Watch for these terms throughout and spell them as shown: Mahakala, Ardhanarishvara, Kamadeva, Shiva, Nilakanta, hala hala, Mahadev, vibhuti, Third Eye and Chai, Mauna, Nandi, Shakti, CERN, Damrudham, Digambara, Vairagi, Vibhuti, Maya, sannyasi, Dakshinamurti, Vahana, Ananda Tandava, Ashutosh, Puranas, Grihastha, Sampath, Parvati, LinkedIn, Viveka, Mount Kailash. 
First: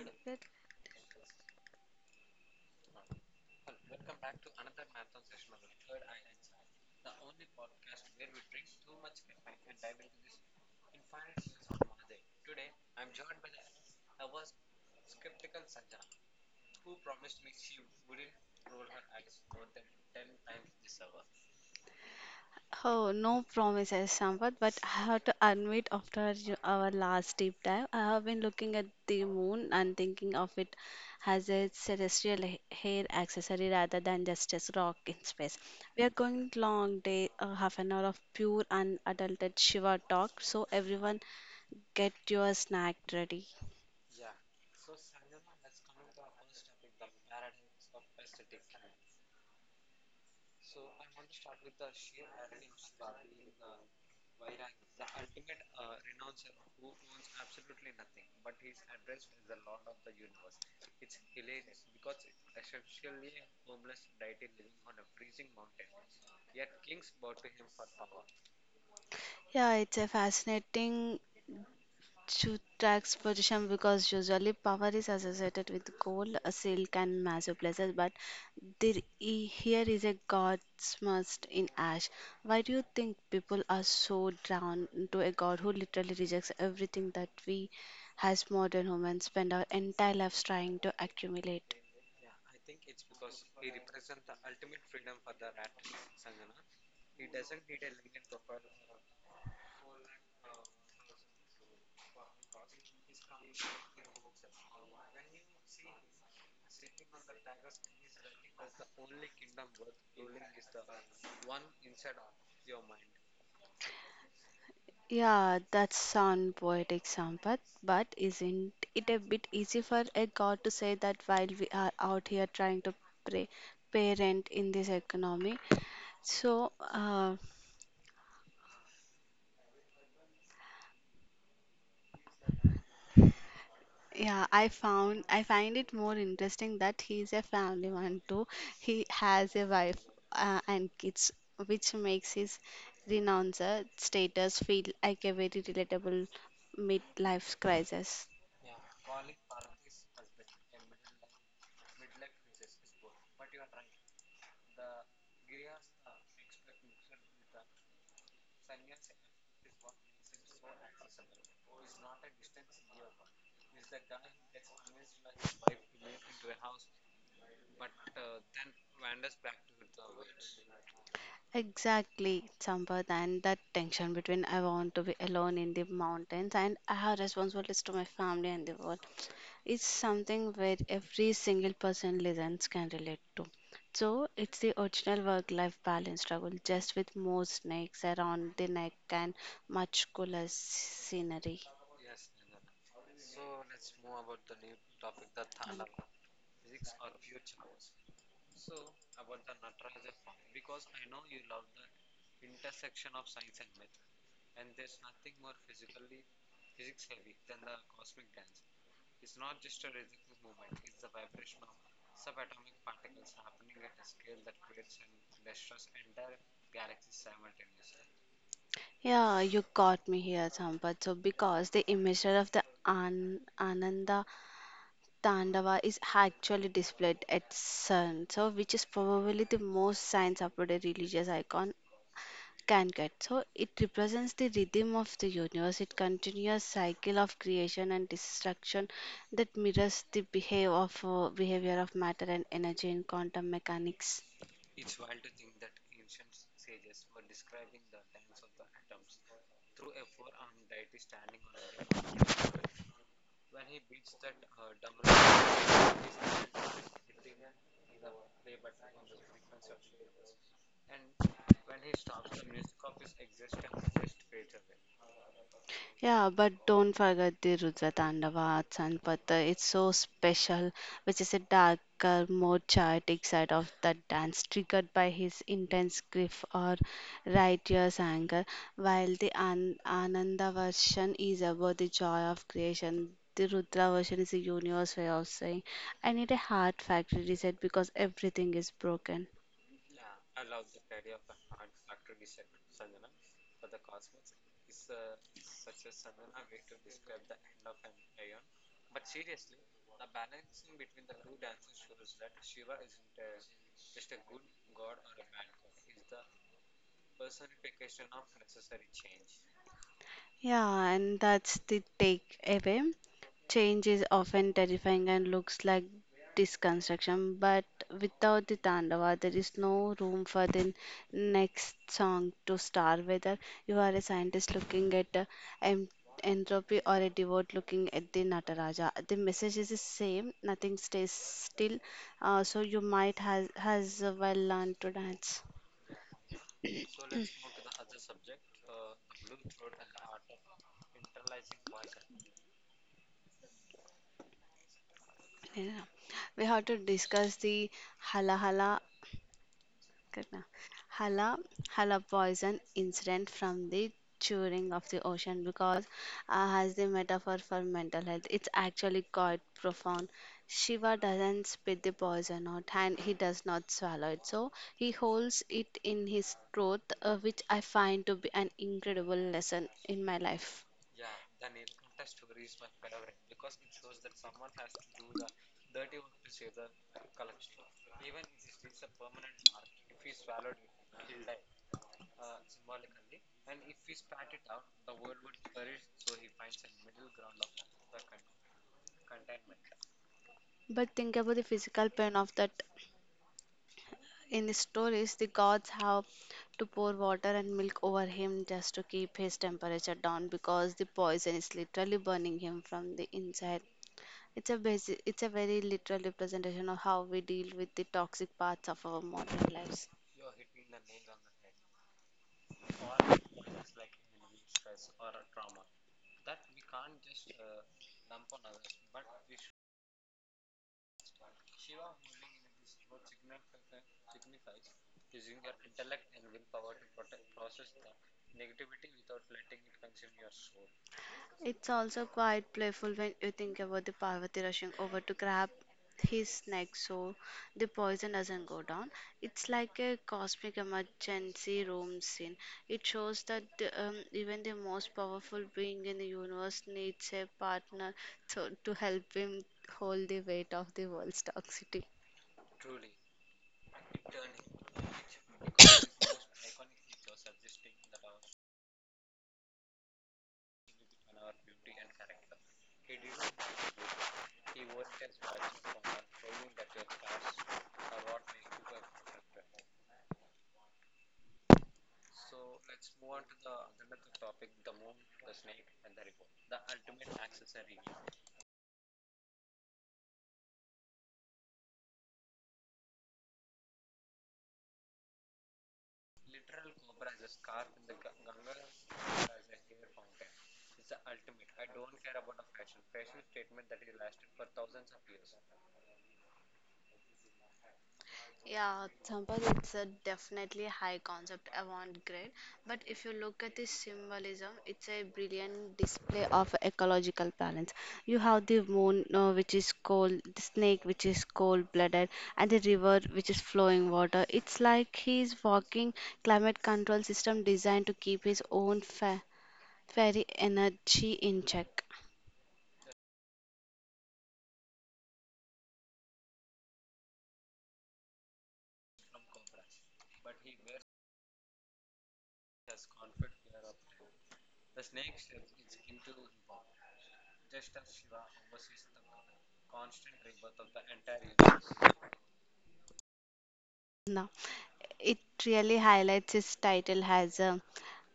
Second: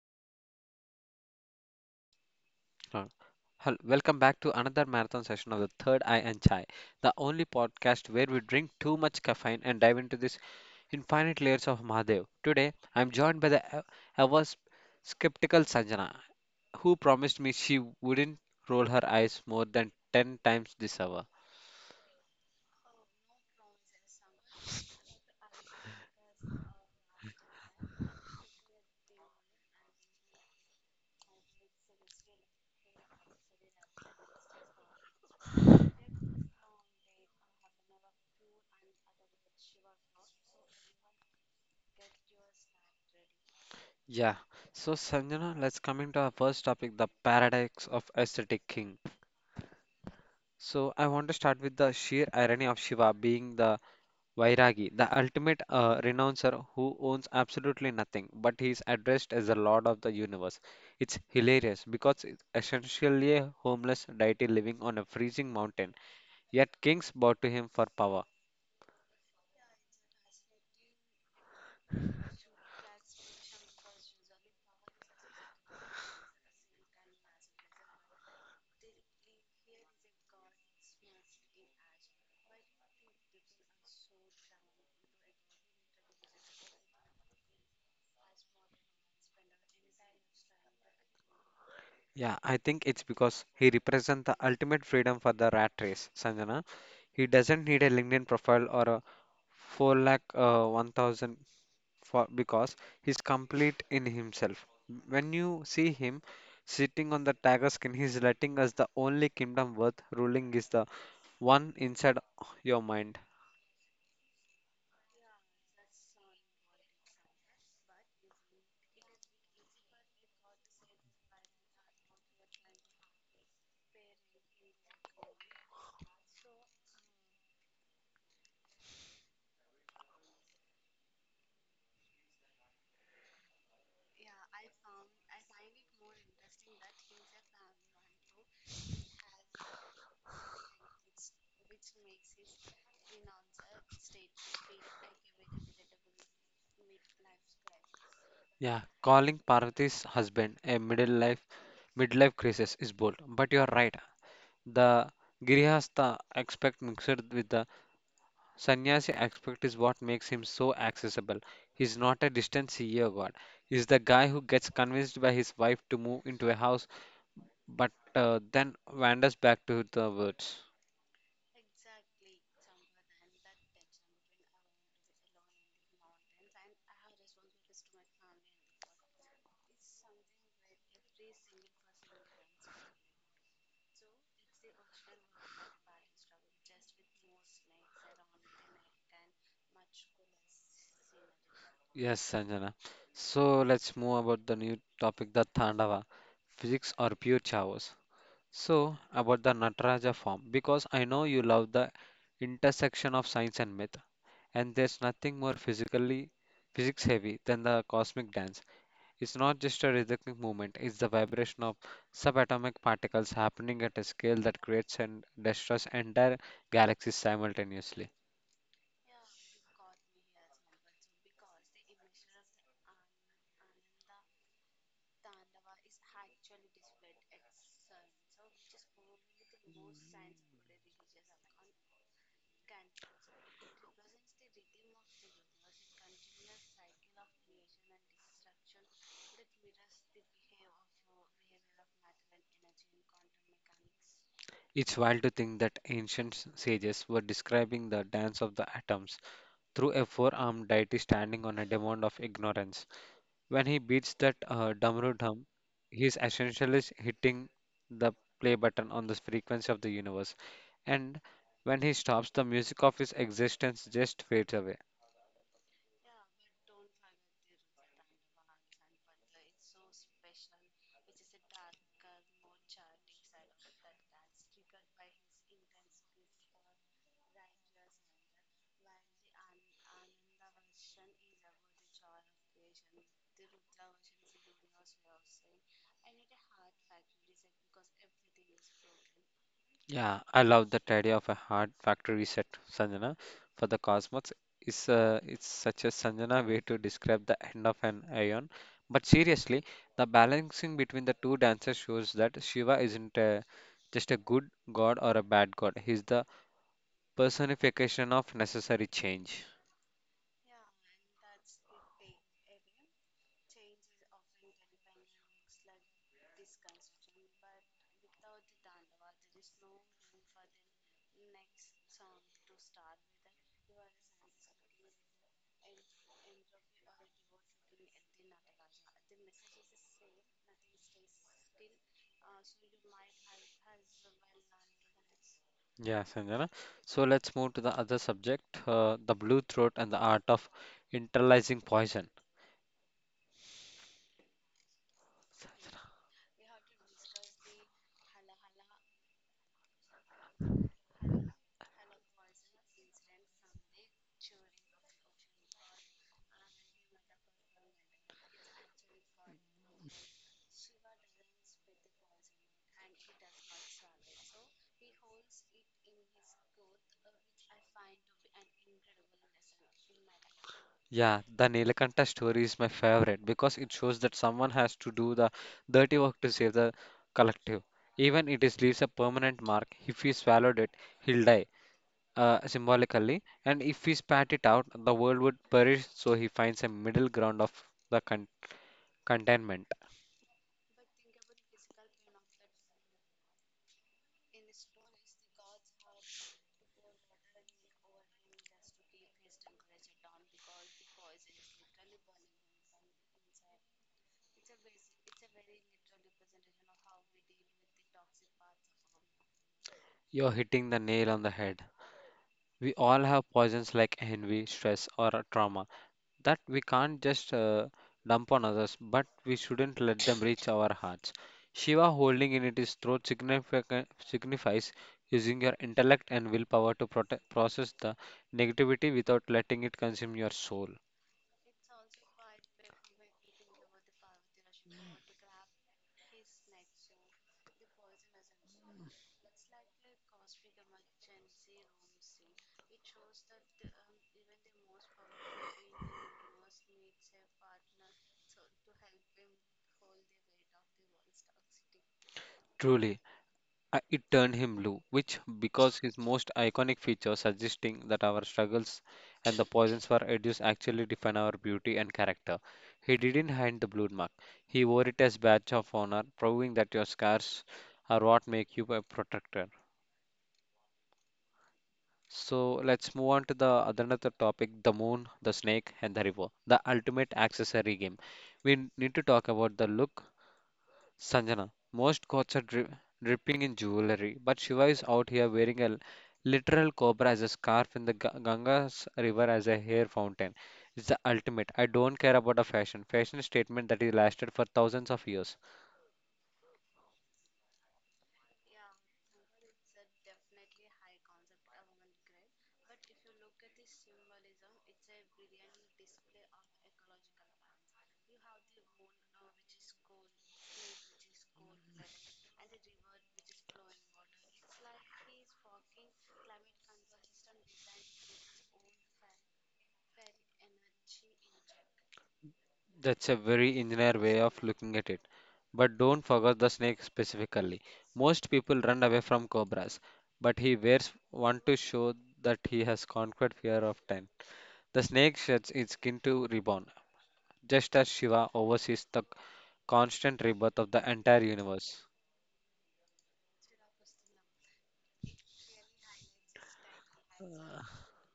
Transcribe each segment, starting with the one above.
That- Uh, Welcome back to another marathon session of the Third Eye and Chai, the only podcast where we drink too much caffeine and dive into this infinite layers of Mahadev. Today, I'm joined by the ever s- skeptical Sanjana, who promised me she wouldn't roll her eyes more than 10 times this hour. Oh, no promises, Sampath, but I have to admit after our last deep dive, I have been looking at the moon and thinking of it as a celestial hair accessory rather than just as rock in space. We are going long day, half an hour of pure unadulterated Shiva talk, so everyone get your snack ready. Yeah, so Sanjana, let's come into our first topic, the paradox of aesthetic king. So, I want to start with the sheer irony of Shiva being the Vairagi, the ultimate renouncer who owns absolutely nothing, but he is addressed as the Lord of the Universe. It's hilarious because it's essentially a homeless deity living on a freezing mountain, yet kings bow to him for power. Yeah, it's a fascinating to tax position because usually power is associated with gold, silk, and massive pleasures. But there, here is a god smashed in ash. Why do you think people are so drawn to a god who literally rejects everything that we, as modern humans, spend our entire lives trying to accumulate? Yeah, I think it's because he represents the ultimate freedom for the rat race, Sanjana. He doesn't need a LinkedIn profile or a 4 lakh 1,000 for because he's complete in himself. When you see him sitting on the tiger skin, he's letting us the only kingdom worth ruling is the one inside your mind. Yeah, that sound poetic, Sampath, but isn't it a bit easy for a god to say that while we are out here trying to pray, parent in this economy? So, uh, yeah, I find it more interesting that he's a family man too. He has a wife and kids, which makes his renouncer status feel like a very relatable midlife crisis. Yeah, calling Parvati's husband a middle life midlife crisis is bold, but you're right. The Grihastha aspect mixed with the sannyasi aspect is what makes him so accessible. He's not a distant CEO god. He's the guy who gets convinced by his wife to move into a house, but then wanders back to the words. Exactly, Sampath, and that tension between I want to be alone in the mountains and I have responsibilities to my family and the world is something where every single person listens can relate to. So it's the original work-life balance struggle, just with more snakes around the neck and much cooler scenery. Yes, Sanjana. So let's move about the new topic, the Thandava, physics or pure chaos. So about the Nataraja form, because I know you love the intersection of science and myth, and there's nothing more physically physics heavy than the cosmic dance. It's not just a rhythmic movement; it's the vibration of subatomic particles happening at a scale that creates and destroys entire galaxies simultaneously. Yeah, you got me here, Sampath. So because the image of the an Ananda Tandava is actually displayed at CERN, so which is probably the most science-supported religious icon can get. So it represents the rhythm of the universe, it continuous cycle of creation and destruction that mirrors the behave of, behavior of matter and energy in quantum mechanics. It's wild to think that ancient sages were describing the dance of the atoms through a four armed deity standing on a diamond of ignorance. When he beats that Damrudham, he's essentially hitting the play button on the frequency of the universe. And when he stops, the music of his existence just fades away. Yeah, but don't forget the Rudra Tandava at Sanpata. It's so special, which is a darker, more chaotic side of that dance, triggered by his intense grief or righteous anger, while the Ananda version is about the joy of creation. The Rudra version is a universe way of saying, I need a heart factory reset because everything is broken. Yeah, I love that idea of a hard factory reset, Sanjana. For the Cosmos, is it's such a Sanjana way to describe the end of an ion. But seriously, the balancing between the two dances shows that Shiva isn't just a good god or a bad god. He's the personification of necessary change. Yeah, and that's the takeaway. Change is often terrifying and looks like disconstruction, but without the Tandava, there is no room for the next song to star. Whether you are a scientist looking at en- entropy or a devote looking at the Nataraja, the message is the same. Nothing stays still. So you might has well learned to dance. Yeah, Sanjana. So let's move to the other subject, the blue throat and the art of internalizing poison. Yeah. We have to discuss the hala hala Good now. Hala, Hala poison incident from the churning of the ocean because has the metaphor for mental health. It's actually quite profound. Shiva doesn't spit the poison out and he does not swallow it. So he holds it in his throat, which I find to be an incredible lesson in my life. Yeah, the Nilakanta story is my favorite because it shows that someone has to do the dirty work to save the collective. Even it is leaves a permanent mark. If he swallowed it, he'll die, symbolically. And if he spat it out, the world would perish. So he finds a middle ground of the con- contentment. But think about the physical pain of that In the stories, the gods have to pour water and milk over him just to keep his temperature down because the poison is literally burning him from the inside. It's a basic, it's a very literal representation of how we deal with the toxic parts of our modern lives. You're hitting the nail on the head. We all have poisons like envy, stress, or a trauma that we can't just dump on others, but we shouldn't let them reach our hearts. Shiva holding in its throat signifies using your intellect and willpower to process the negativity without letting it consume your soul. It's also quite playful when you think about the Parvati rushing over to grab his neck so the poison doesn't go down. It's like a cosmic emergency room scene. It shows that even the most powerful being in the universe needs a partner to help him hold the weight of the world's toxicity. Truly. It turned him blue, which, because his most iconic feature suggesting that our struggles and the poisons for reduced actually define our beauty and character. He didn't hide the blue mark. He wore it as badge of honor, proving that your scars are what make you a protector. So let's move on to the other another topic: the moon, the snake, and the river. The ultimate accessory game. We need to talk about the look, Sanjana. Most gods are dripping in jewelry, but Shiva is out here wearing a literal cobra as a scarf in the Ganga's river as a hair fountain. It's the ultimate I don't care about a fashion. Fashion statement that is lasted for thousands of years. Yeah, Sampath, it's a definitely high concept avant-garde, but if you look at the symbolism, it's a brilliant display of ecological balance. You have the moon, which is cold, the snake, which is cold-blooded, and the river, which is flowing water. It's like he's walking climate control system designed to keep his own fa fairy energy in check. That's a very engineer way of looking at it. But don't forget the snake specifically. Most people run away from cobras, but he wears one to show that he has conquered fear of time. The snake sheds its skin to reborn, just as Shiva oversees the constant rebirth of the entire universe. It really highlights his title as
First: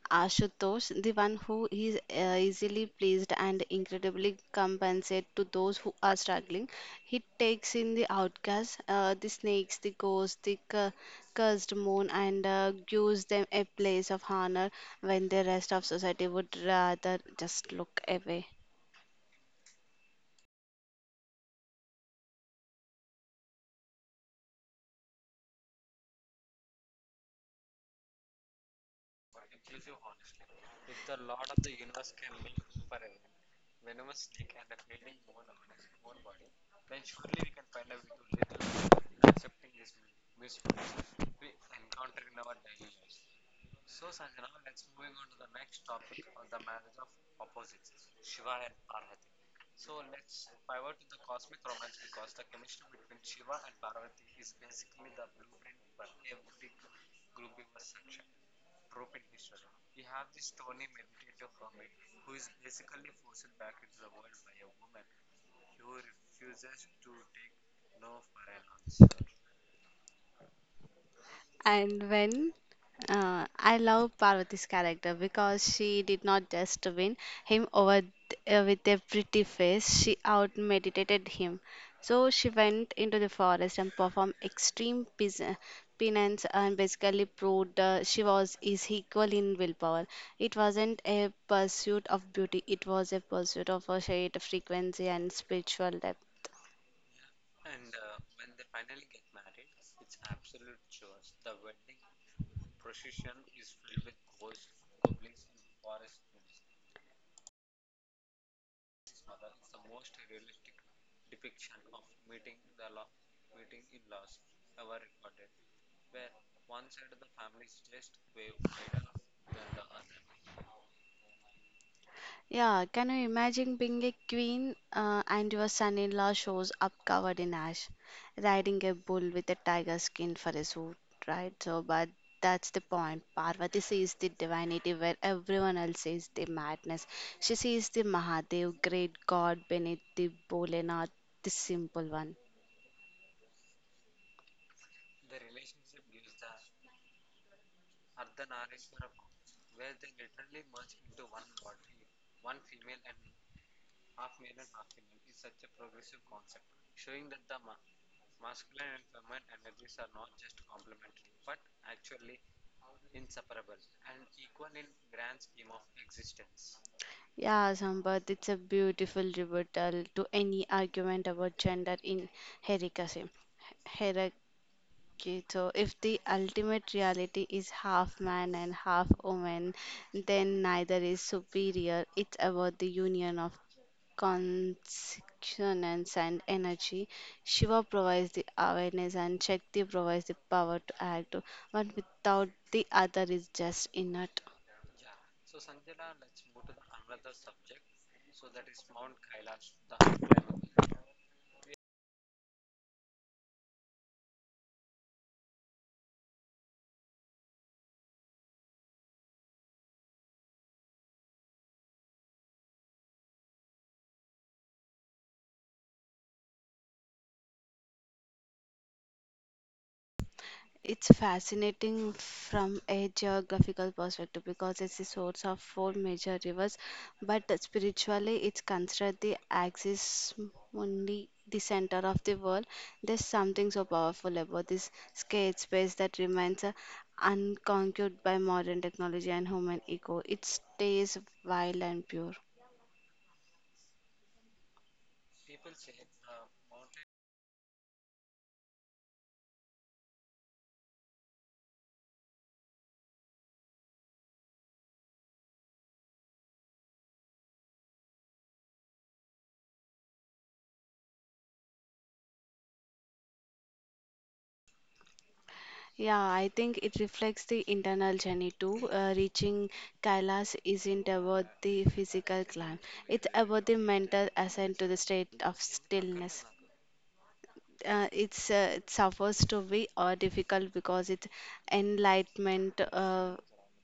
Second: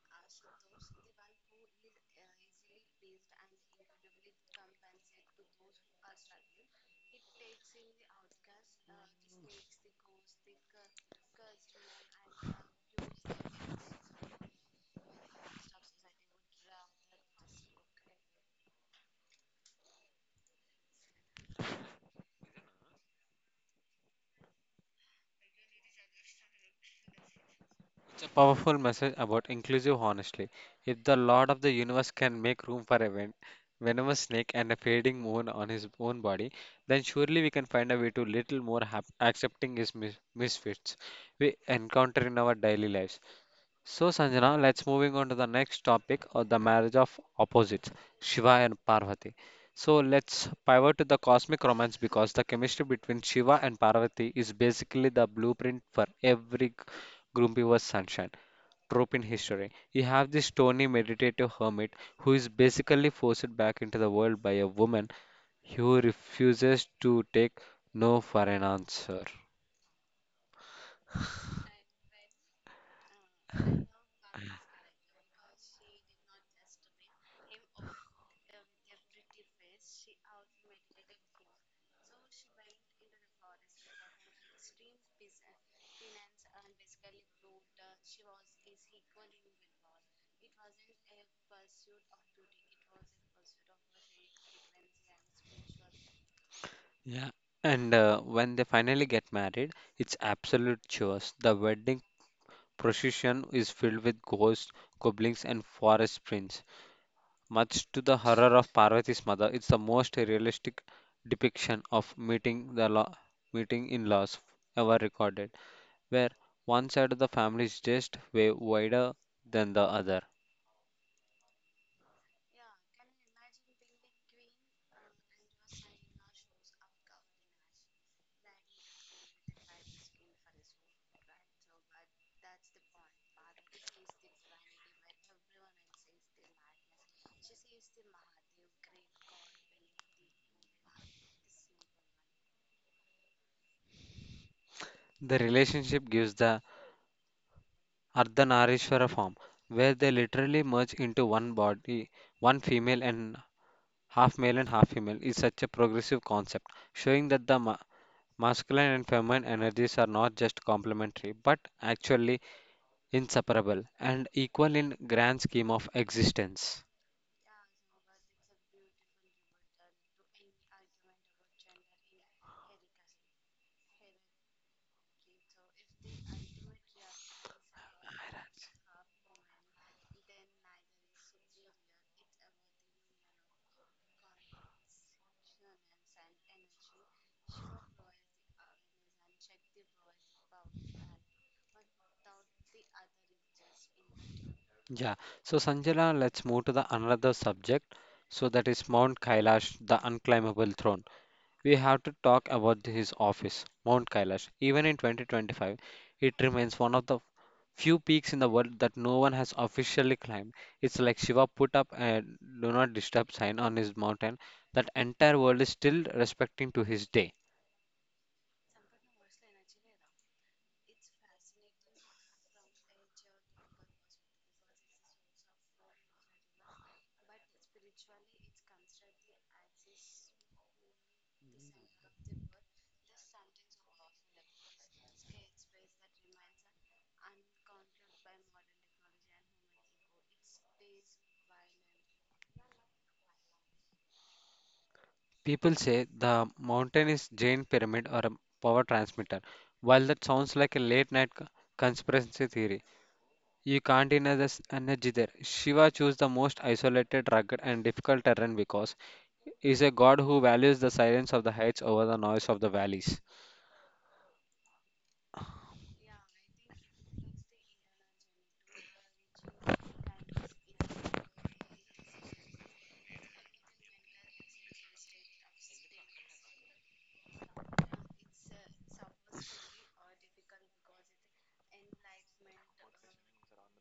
Ashutosh, the one who is easily pleased and incredibly compensate to those who are struggling. He takes in the outcasts, the snakes, the ghosts, the cursed moon, and gives them a place of honor when the rest of society would rather just look away. It's a powerful message about inclusive honesty. If the Lord of the universe can make room for a venomous snake and a fading moon on his own body, then surely we can find a way to little more accepting his misfits we encounter in our daily lives. So Sanjana, let's moving on to the next topic of the marriage of opposites, Shiva and Parvati. So let's pivot to the cosmic romance because the chemistry between Shiva and Parvati is basically the blueprint for every grumpy was sunshine trope in history. You have this stony meditative hermit who is basically forced back into the world by a woman who refuses to take no for an answer. And when I love Parvati's character because she did not just win him over with a pretty face, she out meditated him. So she went into the forest and performed extreme penance and basically proved she was is equal in willpower. It wasn't a pursuit of beauty, it was a pursuit of a shared frequency and spiritual depth. Yeah. And when they finally get married, it's absolute chaos. The wedding procession is filled with ghosts, goblins, and forest prints. Much to the horror of Parvati's mother, it's the most realistic depiction of meeting in laws ever recorded, where one side of the family is just way wider than the other. Yeah, can you imagine being a queen and your son-in-law shows up covered in ash, riding a bull with a tiger skin for a suit, right? So, but that's the point. Parvati sees the divinity where everyone else sees the madness. She sees the Mahadev, great god beneath the Bholenath, the simple one. The relationship gives the Ardhanarishvara form, where they literally merge into one body, one female and half male and half female, is such a progressive concept, showing that the masculine and feminine energies are not just complementary but actually inseparable and equal in grand scheme of existence. Yeah, Sampath, it's a beautiful rebuttal to any argument about gender in Herikasi. Okay, so if the ultimate reality is half man and half woman, then neither is superior. It's about the union of consciousness and energy. Shiva provides the awareness and Shakti provides the power to act, one without the other is just inert. Yeah, so Sanjana, let's move to the another subject. So that is Mount Kailash, the unclimbable throne. We have to talk about his office, Mount Kailash. Even in 2025, it remains one of the few peaks in the world that no one has officially climbed. It's like Shiva put up a do not disturb sign on his mountain that entire world is still respecting to his day. It's fascinating from a geographical perspective because it's the source of four major rivers, but spiritually, it's considered the axis mundi, the center of the world. There's something so powerful about this scared space that remains unconquered by modern technology and human ego. It stays wild and pure. People say the mountain is Jain pyramid or a power transmitter. While that sounds like a late night conspiracy theory, you can't deny this energy there. Shiva chose the most isolated, rugged, and difficult terrain because is a God who values the silence of the heights over the noise of the valleys. Yeah, I think it reflects the internal journey too. Reaching Kailas isn't about the physical climb, it's about the mental ascent to the state of stillness. It suffers to be difficult because it's enlightenment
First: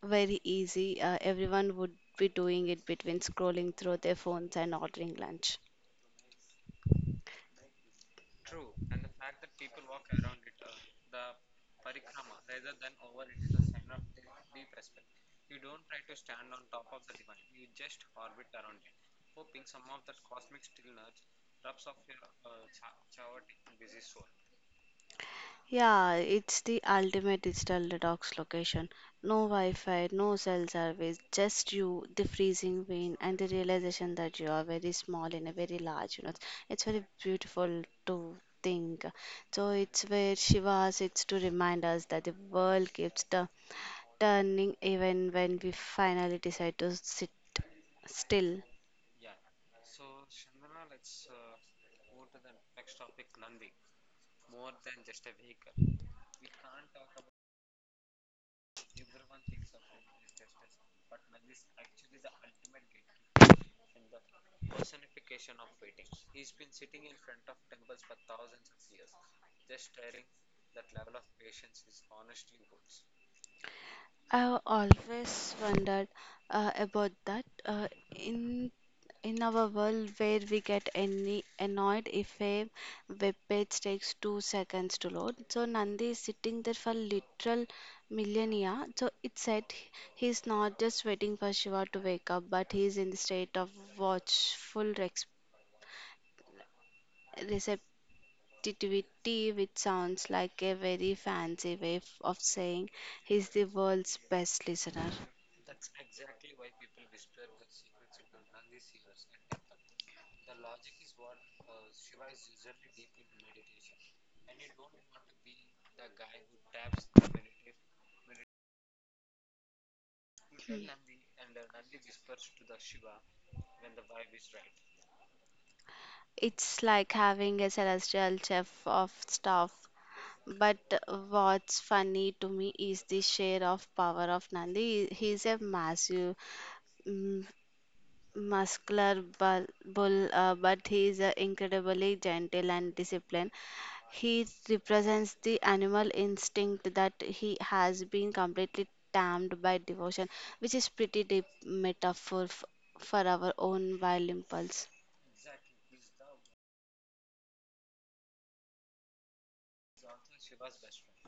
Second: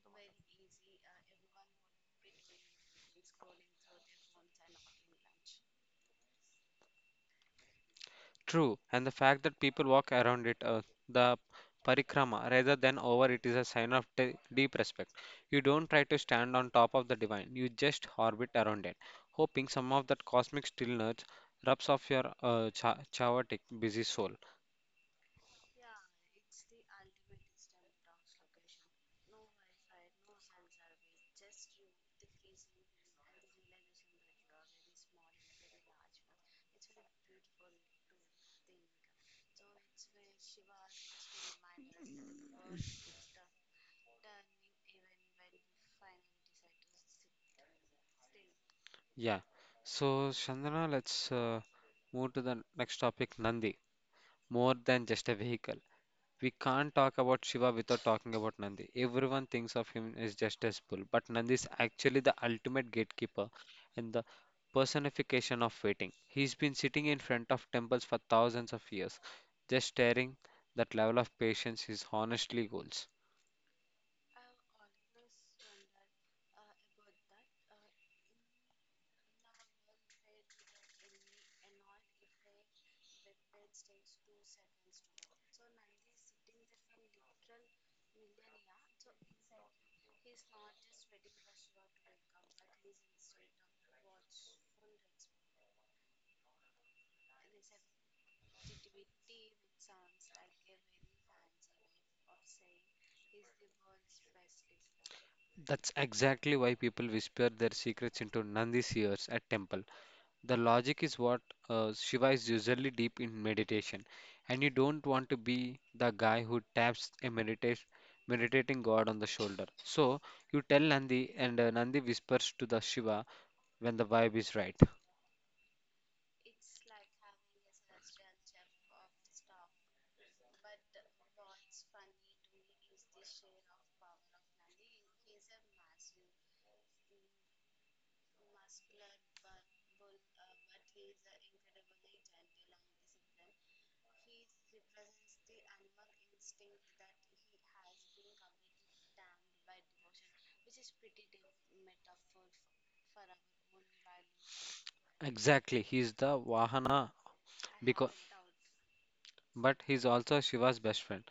very easy. Everyone would be doing it between scrolling through their phones and ordering lunch. True, and the fact that people walk around it, the parikrama, rather than over it, is a sign of deep respect. You don't try to stand on top of the divine, you just orbit around it, hoping some of that cosmic stillness rubs off your chaotic, busy soul. Yeah, it's the ultimate digital detox location. No Wi Fi, no cell service, just you, the freezing wind, and the realization that you are very small in a very large universe. It's very beautiful to think. So, it's where Shiva sits to remind us that the world keeps turning even when we finally decide to sit still. Yeah. So, Chandana, let's move to the next topic, Nandi, more than just a vehicle. We can't talk about Shiva without talking about Nandi. Everyone thinks of him as just as bull, but Nandi is actually the ultimate gatekeeper and the personification of waiting. He's been sitting in front of temples for thousands of years, just staring. That level of patience is honestly goals. I've always wondered about that. In in our world where we get any annoyed if a web page takes 2 seconds to load, so Nandi is sitting there for literal millennia. So it said he's not just waiting for Shiva to wake up, but he's in the state of watchful receptivity, which sounds like a very fancy way of saying he's the world's best listener. That's exactly why people whisper their secrets into Nandi's ears at temple. The logic is what Shiva is usually deep in meditation, and you don't want to be the guy who taps a meditation meditating god on the shoulder. So you tell Nandi, and Nandi whispers to the Shiva when the vibe is right. It's like having a celestial chef of staff. But what's funny to me is the share of power of Nandi. He's a massive, mm, muscular bull, but he's incredibly gentle and disciplined. He represents the animal instinct that he has been completely tamed by devotion, which is pretty deep metaphor for our own wild impulse. Exactly, he is the Vahana, because but he's also Shiva's best friend.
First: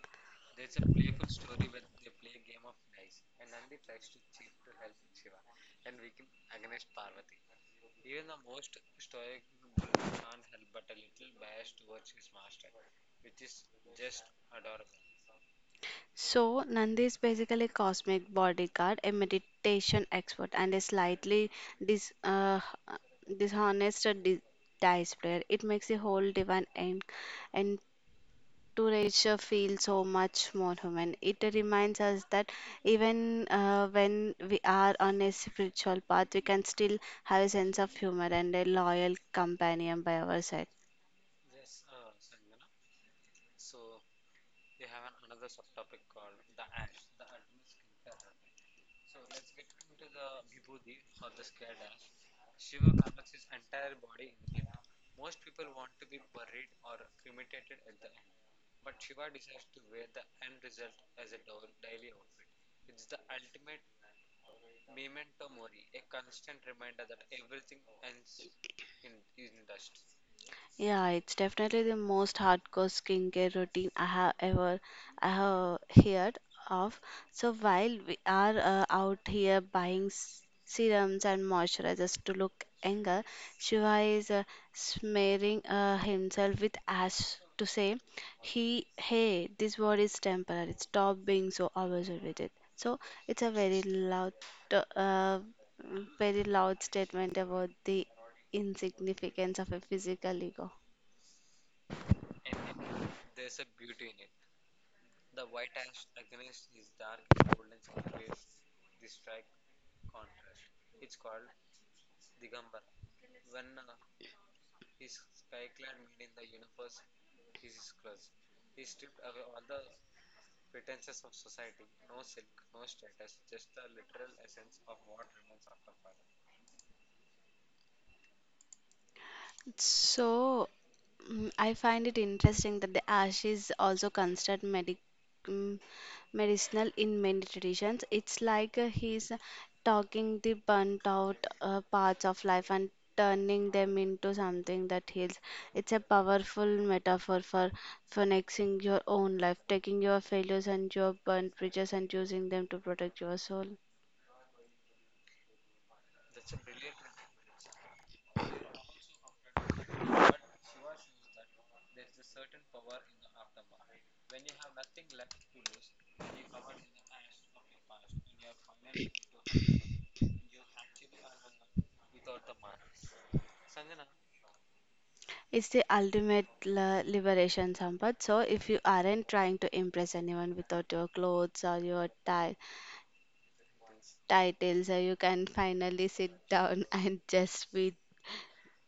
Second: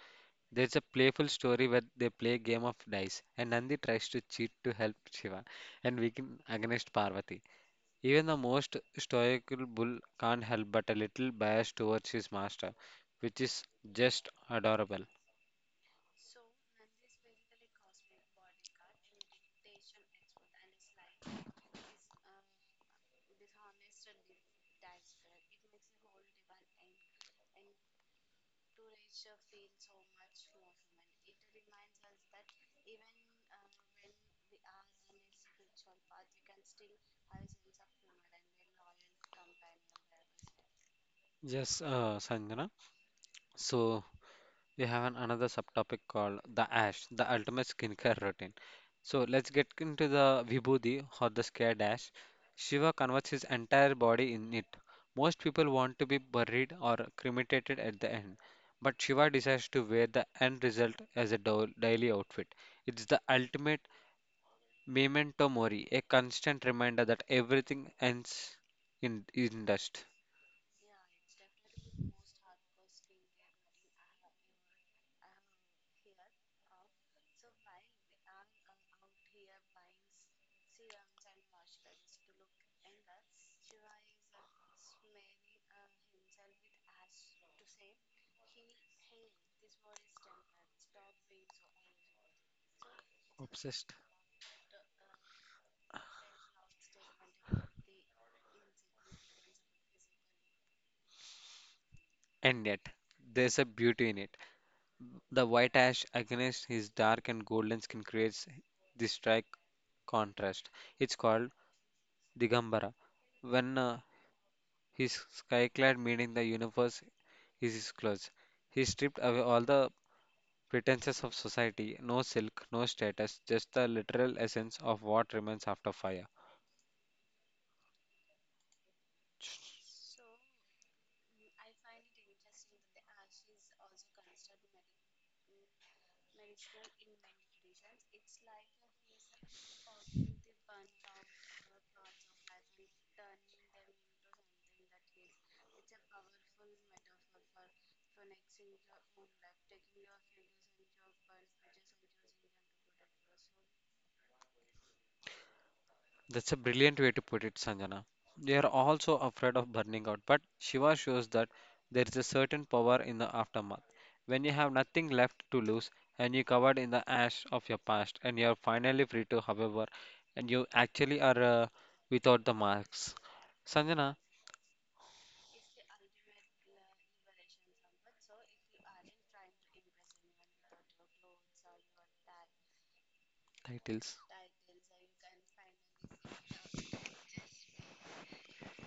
There's a playful story where they play a game of dice, and Nandi tries to cheat to help Shiva and weaken against Parvati. Even the most stoical bull can't help but a little bias towards his master, which is just adorable. So, Nandi is basically a cosmic bodyguard, a meditation expert, and a slightly dis, uh, dishonest dice player. It makes the whole divine entourage feel so much more human. It reminds us that even when we are on a spiritual path, we can still have a sense of humor and a loyal companion by our side. Yes, Sanjana. So we have another subtopic called the ash, the ultimate skincare routine. So let's get into the vibhuti or the scared ash. Shiva converts his entire body in it. Most people want to be buried or cremated at the end, but Shiva decides to wear the end result as a daily outfit. It's the ultimate Memento mori, a constant reminder that everything ends in dust. Yeah, it's definitely the most hardcore skincare routine I have heard of. So while we are out here buying serums and moisturizers to look younger, Shiva is smearing himself with ash to say, " hey, this war is temporary. Stop being so obsessed with it." So it's a Obsessed. Uh, very loud statement about the insignificance of a physical ego. And yet, there's a beauty in it. The white ash against his dark and golden skin creates this stark contrast. It's called Digambara. When his sky-clad, meaning the universe is his clothes, he stripped away all the pretenses of society, no silk, no status, just the literal essence of what remains after fire. So, I find it interesting that the ash is also considered mm, medicinal in many traditions. It's like he's talking the burnt out parts of life and turning them into something that heals. It's a powerful metaphor for phoenixing your own life, taking your failures and your burnt bridges and using them to protect your soul. That's a brilliant way to put it, Sanjana. They are also afraid of burning out, but Shiva shows that there is a certain power in the aftermath. When you have nothing left to lose and you're covered in the ash of your past, and you're finally free to, however, and you actually are without the marks. Sanjana, It's the ultimate liberation, Sampath. So if you aren't trying to impress anyone without your clothes or your titles. You can finally sit down and just be.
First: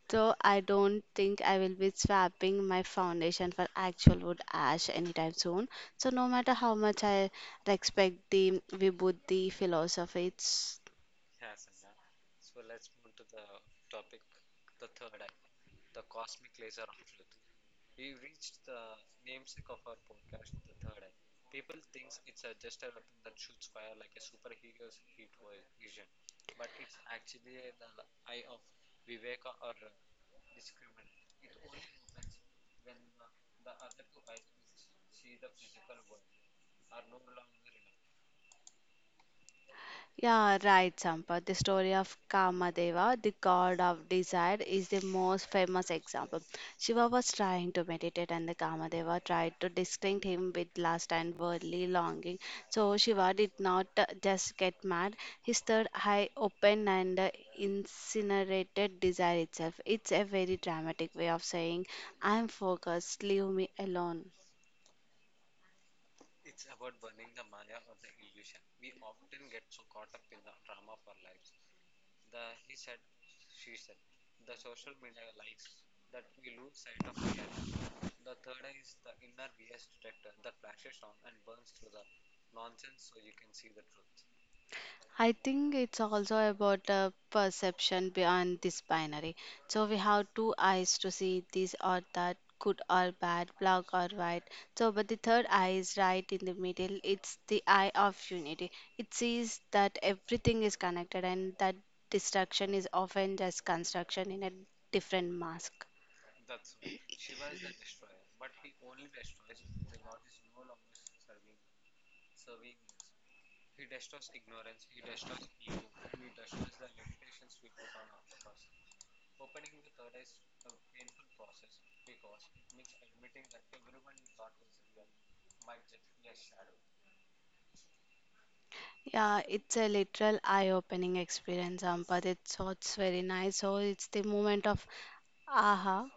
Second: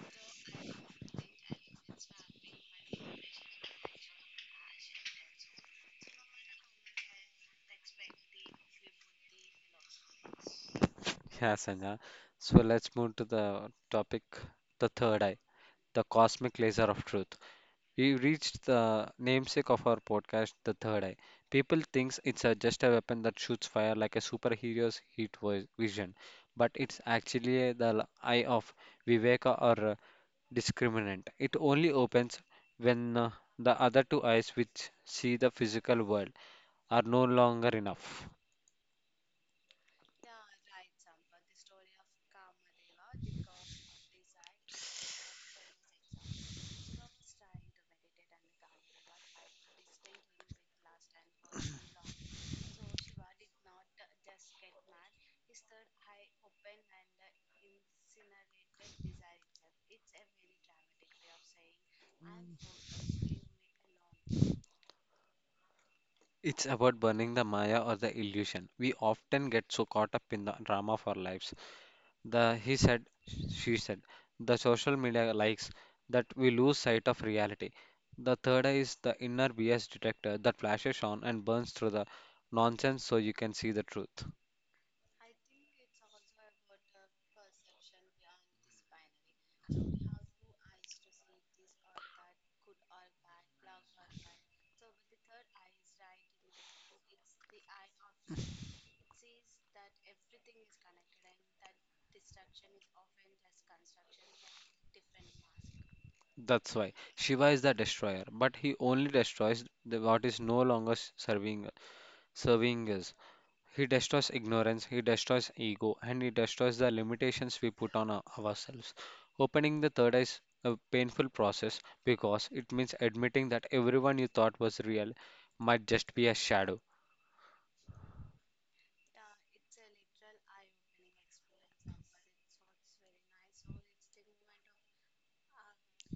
So I don't think I will be swapping my foundation for actual wood ash anytime soon. So no matter how much I respect the Vibhuti philosophy, it's Yeah, Sanjana. So let's move to the topic, the third eye, the cosmic laser of truth. We reached the namesake of our podcast, The Third Eye. People thinks it's just a weapon that shoots fire like a superhero's heat vision, but it's actually the eye of Viveka or discriminant. It only opens when the other two eyes, which see the physical world, are no longer enough. Yeah, right, Sampath. The story of Kamadeva, the god of desire, is the most famous example. Shiva was trying to meditate, and the Kamadeva tried to distract him with lust and worldly longing. So Shiva did not just get mad; his third eye opened and incinerated desire itself. It's a very dramatic way of saying, "I'm focused. Leave me alone." It's about burning the Maya or the illusion. We often get so caught up in the drama of our lives. The he said, she said, the social media likes that we lose sight of reality. The third eye is the inner BS detector that flashes on and burns through the nonsense so you can see the truth. I think it's also about perception beyond this binary. So we have two eyes to see this or that, good or bad, black or white. But the third eye is right in the middle. It's the eye of unity. It sees that everything is connected and that destruction is often just construction in a different mask. That's why Shiva is the destroyer, but he only destroys what is no longer serving us. He destroys ignorance, he destroys ego, and he destroys the limitations we put on ourselves. Opening the third eye is a painful process because it means admitting that everyone you thought was real might just be a shadow. Yeah, it's a literal eye-opening experience, Ampat. It's very nice. So it's the moment of aha,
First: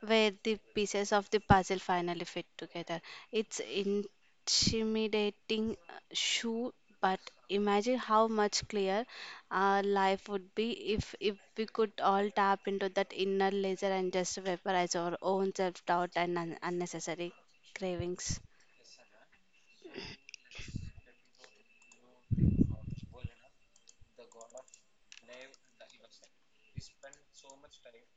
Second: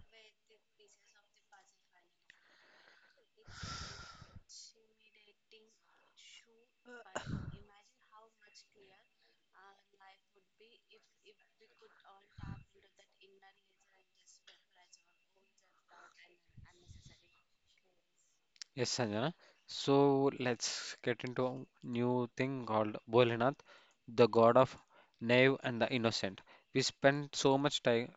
where the pieces of the puzzle finally fit together. It's intimidating, shoe, but imagine how much clearer our life would be if we could all tap into that inner laser and just vaporize our own self-doubt and un unnecessary cravings. Yes, Sanjana. So let's get into a new thing called Bholenath, the god of naive and the innocent. We spend so much time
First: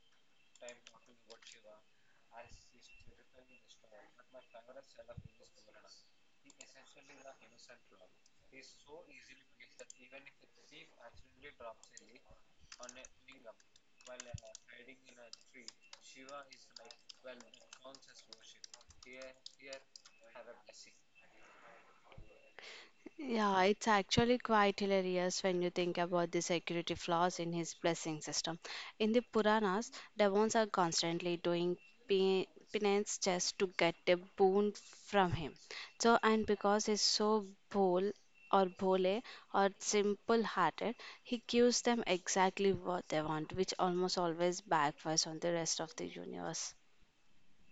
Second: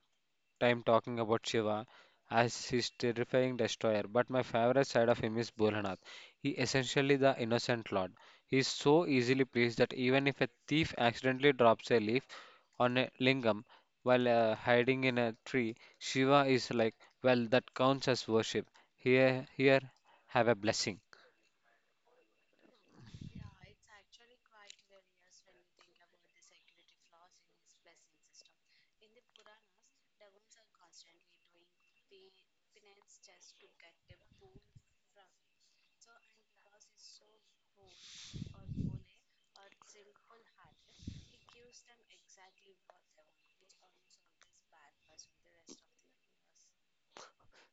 time talking about Shiva as his terrifying destroyer, but my favorite side of him is Bholanath. He essentially the innocent lord. He is so easily pleased that even if a thief accidentally drops a leaf on a lingam while hiding in a tree, Shiva is like, well, that counts as worship. Here, here, have a blessing. Yeah, it's actually quite hilarious when you think about the security flaws in his blessing system. In the Puranas, devons are constantly doing pe- penance just to get a boon from him. And because he's so bold or bole or simple hearted, he gives them exactly what they want, which almost always backfires on the rest of the universe.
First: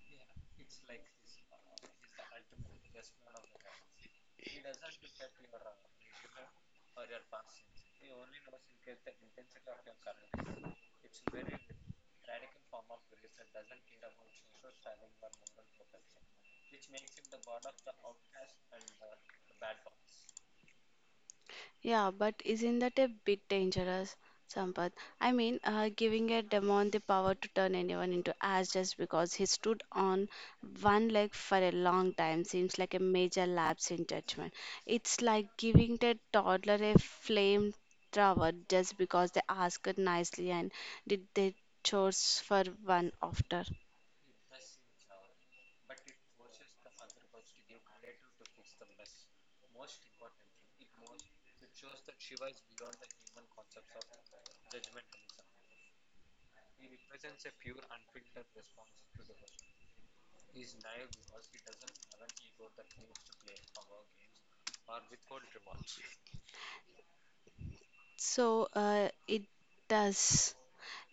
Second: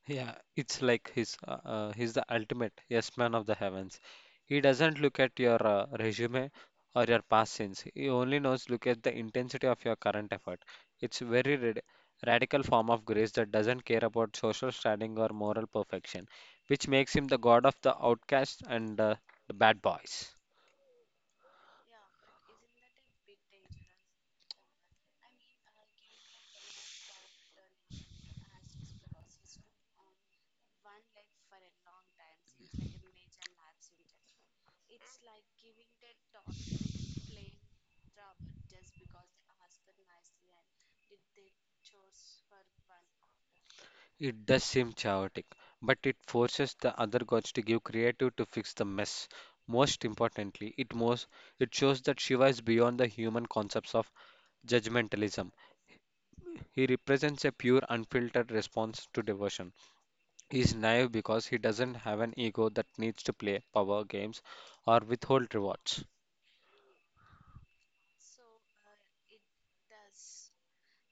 Yeah, it's like he's the ultimate yes man of the heavens. He doesn't look at your resume or your past sins. He only knows look at the intensity of your current effort. It's very radical form of grace that doesn't care about social standing or moral perfection, which makes him the god of the outcasts and the bad boys. Yeah, but isn't that a bit dangerous, Sampath? I mean, giving a demon the power to turn anyone into ash just because he stood on one leg for a long time seems like a major lapse in judgment. It's like giving the toddler a flame flower just because they asked nicely and did their chores for one after. It does seem chaotic, but it forces the other gods to give creative to fix the mess. Most importantly, it shows that Shiva is beyond the human concepts of judgmentalism. He represents a pure, unfiltered response to devotion. He is naive because he doesn't have an ego that needs to play power games or withhold rewards. So, it does.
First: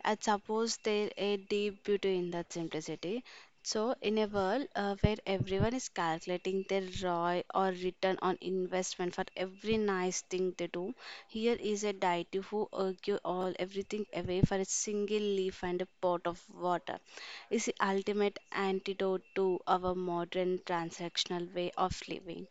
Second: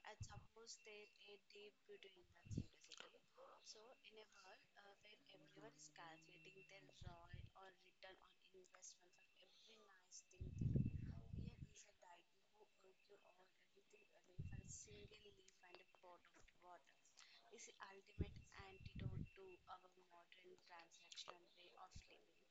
I suppose there a deep beauty in that simplicity. So, in a world where everyone is calculating their ROI or return on investment for every nice thing they do, here is a deity who argue all everything away for a single leaf and a pot of water. Is the ultimate antidote to our modern transactional way of living.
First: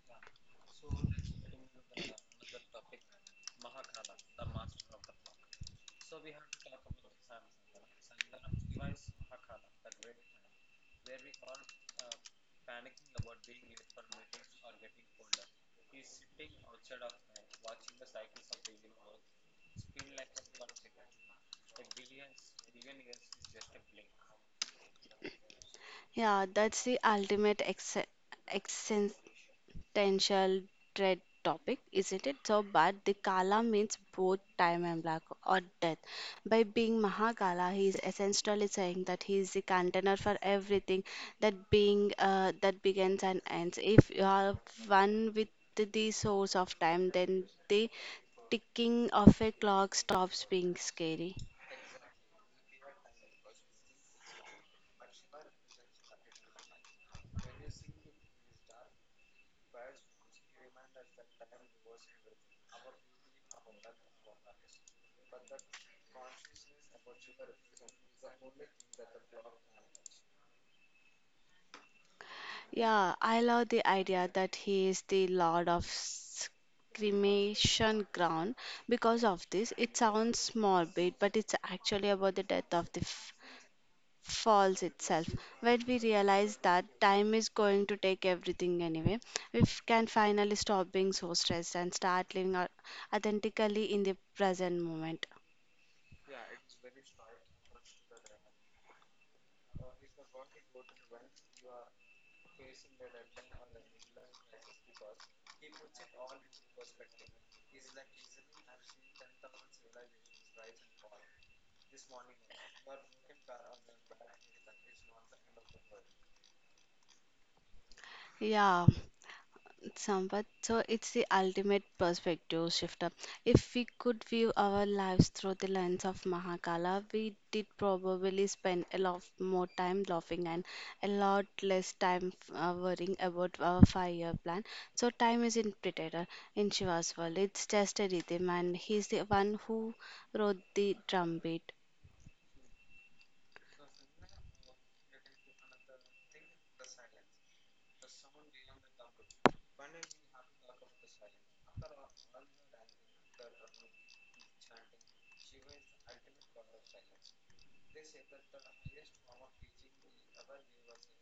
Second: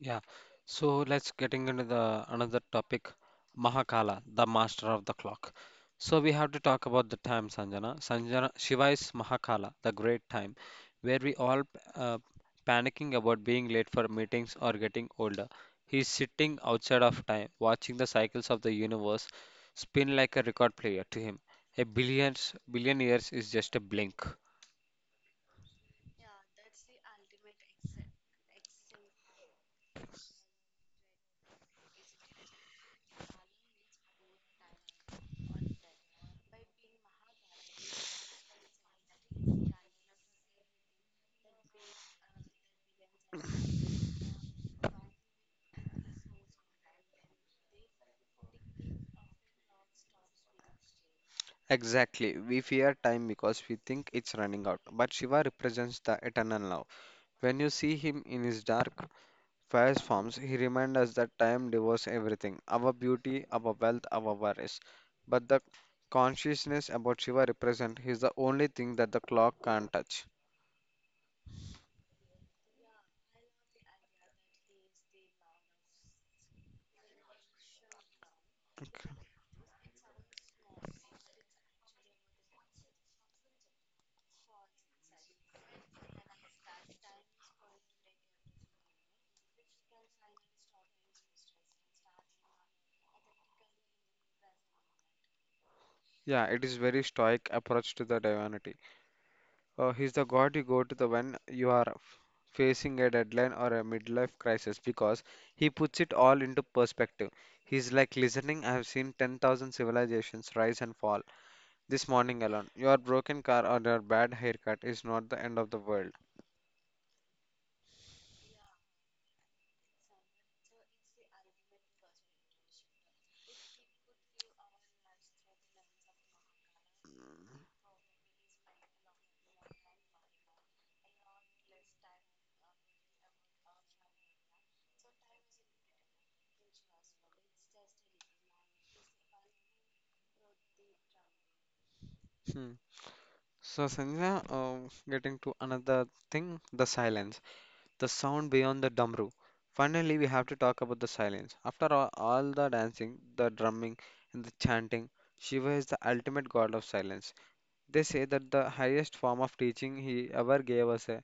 Yeah. So let's getting into the another topic, Mahakala, the master of the clock. So we have to talk about the time, Sanjana. Sanjana, Shiva is Mahakala, the great time, where we all uh, panicking about being late for meetings or getting older. He's sitting outside of time, watching the cycles of the universe spin like a record player to him. A billions billion years is just a blink. Yeah, that's the ultimate potential dread topic, isn't it? But the Kala means both time and black or death. By being Mahakala, he is essentially saying that he is the container for everything that begins and ends. If you are one with the source of time, then the ticking of a clock stops being scary. Exactly. We fear time because we think it's running out, but Shiva represents the eternal now. When you see him in his dark, fierce forms, he reminds us that time devours everything our beauty, our wealth, our worries. But the consciousness about Shiva represent is the only thing that the clock can't touch. Yeah, I love the idea that he is the lord of cremation ground. Because Okay. of this, it sounds morbid, but it's actually about the death of the falls itself. When we realize that time is going to take everything anyway, can finally stop being so stressed and start living authentically in the present moment. Yeah, it is very stoic approach to the divinity. He's the god you go to the when you are facing a deadline or a midlife crisis because he puts it all into perspective. He's like listening. I have seen 10,000 civilizations rise and fall, this morning alone, your broken car or your bad haircut is not the end of the world. Yeah, somewhat, so it's the ultimate perspective shifter. If we could view our lives through the lens of Mahakala, we did probably spend a lot more time laughing and a lot less time worrying about our five-year plan. So time isn't pretender in Shiva's world. It's just a rhythm, and he's the one who wrote the drumbeat. Hmm. So, Sanjana, getting to another thing, the silence, the sound beyond the drum room. Finally, we have to talk about the silence. After all the dancing, the drumming, and the chanting, Shiva is the ultimate god of silence. They say that the highest form of teaching he ever gave was a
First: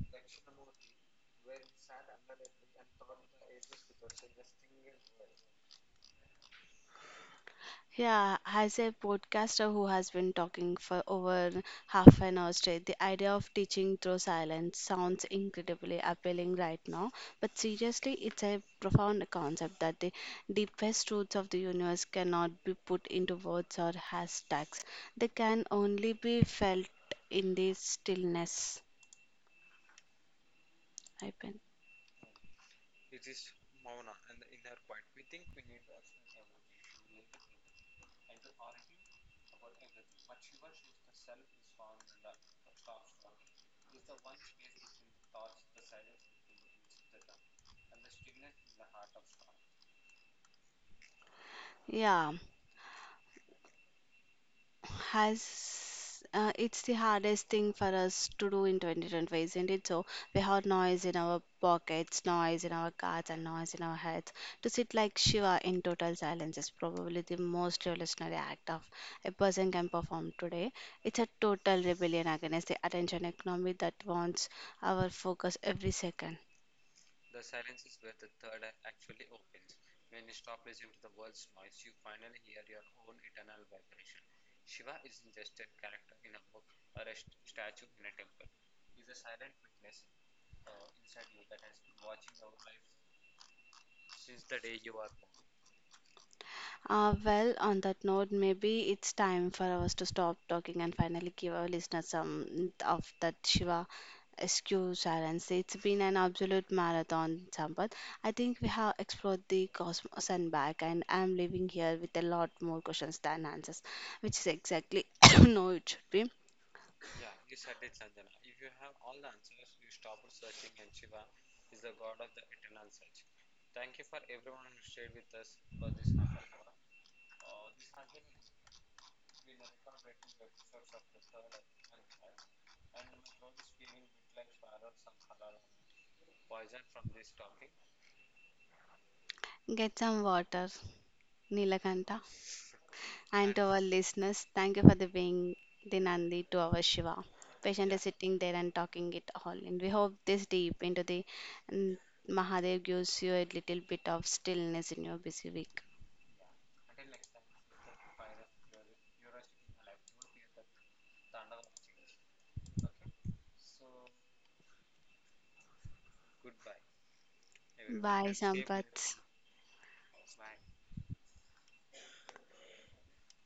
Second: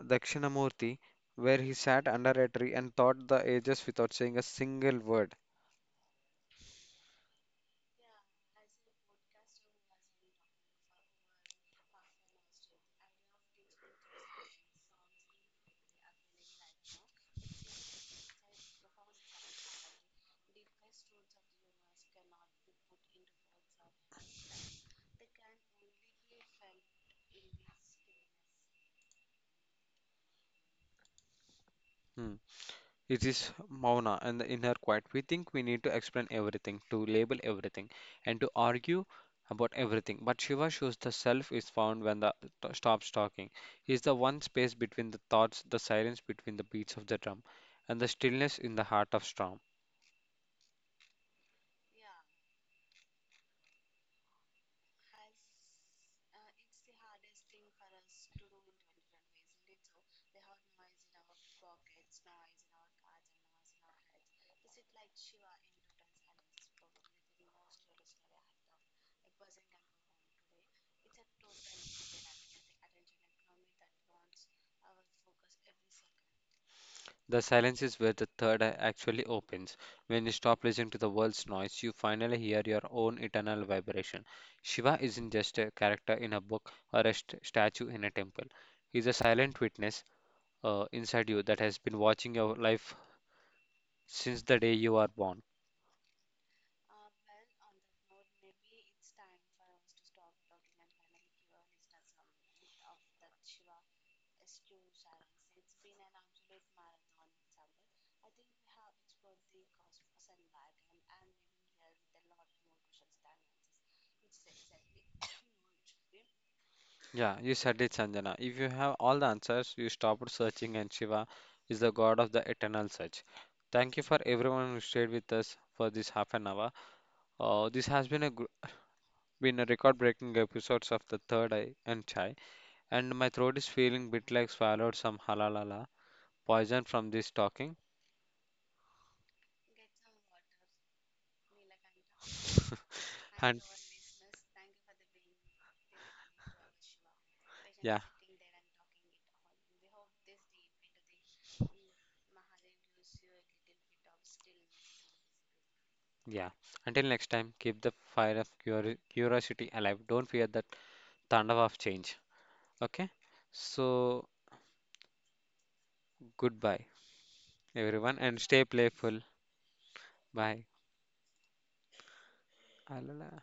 Dakshinamurti, where he sat under a tree and taught the ages without saying a single word. Yeah, as a podcaster who has been talking for over half an hour straight, the idea of teaching through silence sounds incredibly appealing right now. But seriously, it's a profound concept that the deepest truths of the universe cannot be put into words or hashtags. They can only be felt in the stillness. I think. Hmm. It is Mauna, and in her quiet, we think we need to explain everything, to label everything, and to argue about everything. But Shiva shows the self is found when the stops talking. He is the one space between the thoughts, the silence between the beats of the drum, and the stillness in the heart of storm. Yeah, has it's the hardest thing for us to do in 2025, isn't it? So we have noise in our pockets, noise in our cars, and noise in our heads. To sit like Shiva in total silence is probably the most revolutionary act of a person can perform today. It's a total rebellion against the attention economy that wants our focus every second. The silence is where the third eye actually opens. When you stop listening to the world's noise, you finally hear your own eternal vibration. Shiva isn't just a character in a book or a statue in a temple. He is a silent witness inside you that has been watching your life since the day you are born. Well, on that note, maybe it's time for us to stop talking and finally give our listeners some of that Shiva SQ silence. It's been an absolute marathon, Sampath. I think we have explored the cosmos and back, and I'm leaving here with a lot more questions than answers, which is exactly no, it should be. Yeah, you said it, Sanjana. If you have all the answers, you stop searching, and Shiva is the god of the eternal search. Thank you for everyone who stayed with us for this half an hour. This has been a been a record-breaking episodes of the Third Eye and Chai, and my throat is feeling bit like swallowed some halalala poison from this talking. Get some water, Nilakanta. And And to our listeners, thank you for the being the Nandi to our Shiva. Patiently yeah. sitting there and talking it all. And we hope this deep into the mm, Mahadev gives you a little bit of stillness in your busy week. Yeah. Until next time, keep the fire of curiosity alive. Don't fear that thunder of change. Okay? So, goodbye, everyone, Bye, and stay Sampath. playful. Bye. Alala.